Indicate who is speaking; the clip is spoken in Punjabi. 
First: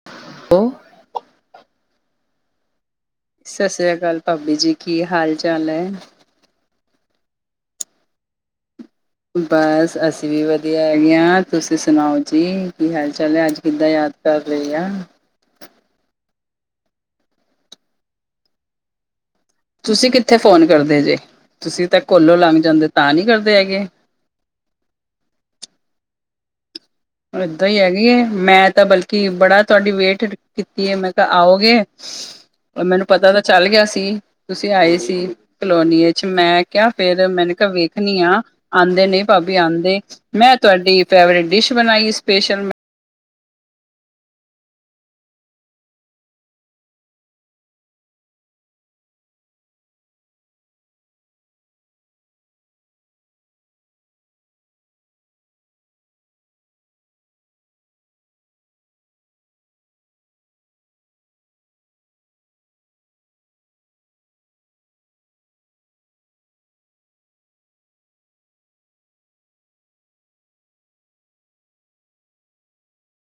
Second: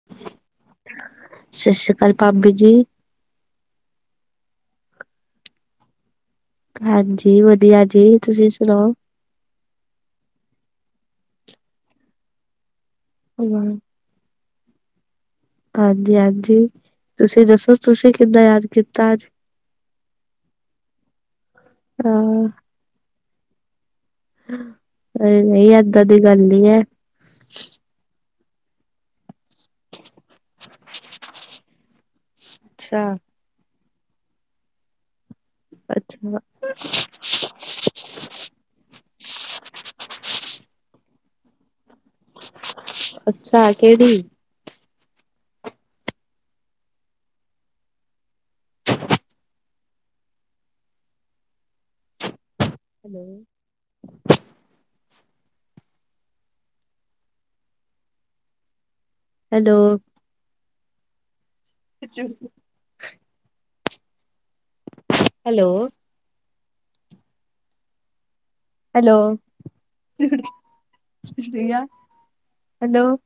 Speaker 1: [unintelligible]
Speaker 2: ਸਤਿ ਸ਼੍ਰੀ ਅਕਾਲ ਭਾਬੀ ਜੀ।
Speaker 1: ਸਤਿ ਸ੍ਰੀ ਅਕਾਲ ਭਾਬੀ ਜੀ ਕੀ ਹਾਲ ਚਾਲ ਹੈ।
Speaker 2: ਹਾਂਜੀ ਵਧੀਆ ਜੀ ਤੁਸੀਂ ਸੁਣਾਓ?
Speaker 1: ਬਸ ਅਸੀਂ ਵੀ ਵਧੀਆ ਹੈਗੇ ਹਾਂ ਤੁਸੀਂ ਸੁਣਾਓ ਜੀ ਕੀ ਹਾਲ ਚਾਲ ਹੈ ਅੱਜ ਕਿੱਦਾਂ ਯਾਦ ਕ ਕਰ ਲਿਆ।
Speaker 2: ਹਾਂਜੀ-ਹਾਂਜੀ ਤੁਸੀਂ ਦੱਸੋ ਤੁਸੀਂ ਕਿੱਦਾਂ ਯਾਦ ਕੀਤਾ ਅੱਜ?
Speaker 1: ਤੁਸੀਂ ਕਿੱਥੇ ਫੋਨ ਕਰਦੇ ਜੇ ਤੁਸੀਂ ਤਾਂ ਕੋਲੋਂ
Speaker 2: ਹਾਂ
Speaker 1: ਲੰਘ ਜਾਂਦੇ ਤਾਂ ਨੀ ਕਰਦੇ ਹੈਗੇ।
Speaker 2: ਨਹੀਂ ਨਹੀਂ ਏਦਾਂ ਦੀ ਗੱਲ ਨੀ ਹੈ।
Speaker 1: ਏਦਾਂ ਈ ਹੈਗੀ ਏ ਮੈਂ ਤਾਂ ਬਲਕਿ ਬੜਾ ਤੁਵਾਡੀ ਵੇਟ ਕੀਤੀ ਹੈ ਮੈਂ ਕਿਹਾ ਆਓਗੇ। ਔਰ
Speaker 2: ਅੱਛਾ।
Speaker 1: ਮੈਨੂੰ ਪਤਾ ਤਾਂ ਚੱਲ ਗਿਆ ਸੀ ਤੁਸੀਂ ਆਏ ਸੀ ਕਲੋਨੀ ਚ
Speaker 2: ਅੱਛਾ,
Speaker 1: ਮੈਂ ਕਿਹਾ ਫੇਰ ਮੈਨੇ ਕਿਹਾ ਵੇਖਣੀ ਆ ਆਂਦੇ ਨੇ ਭਾਬੀ ਆਂਦੇ। ਮੈਂ ਤੁਵਾਡੀ ਫੇਵਰੇਟ ਡਿਸ਼ ਬਣਾਈ ਏ ਸਪੈਸ਼ਲ।
Speaker 2: ਅੱਛਾ ਕੇੜੀ? [inaudible] ਹੈਲੋ। [inaudible] Hello, hello [unintelligible] hello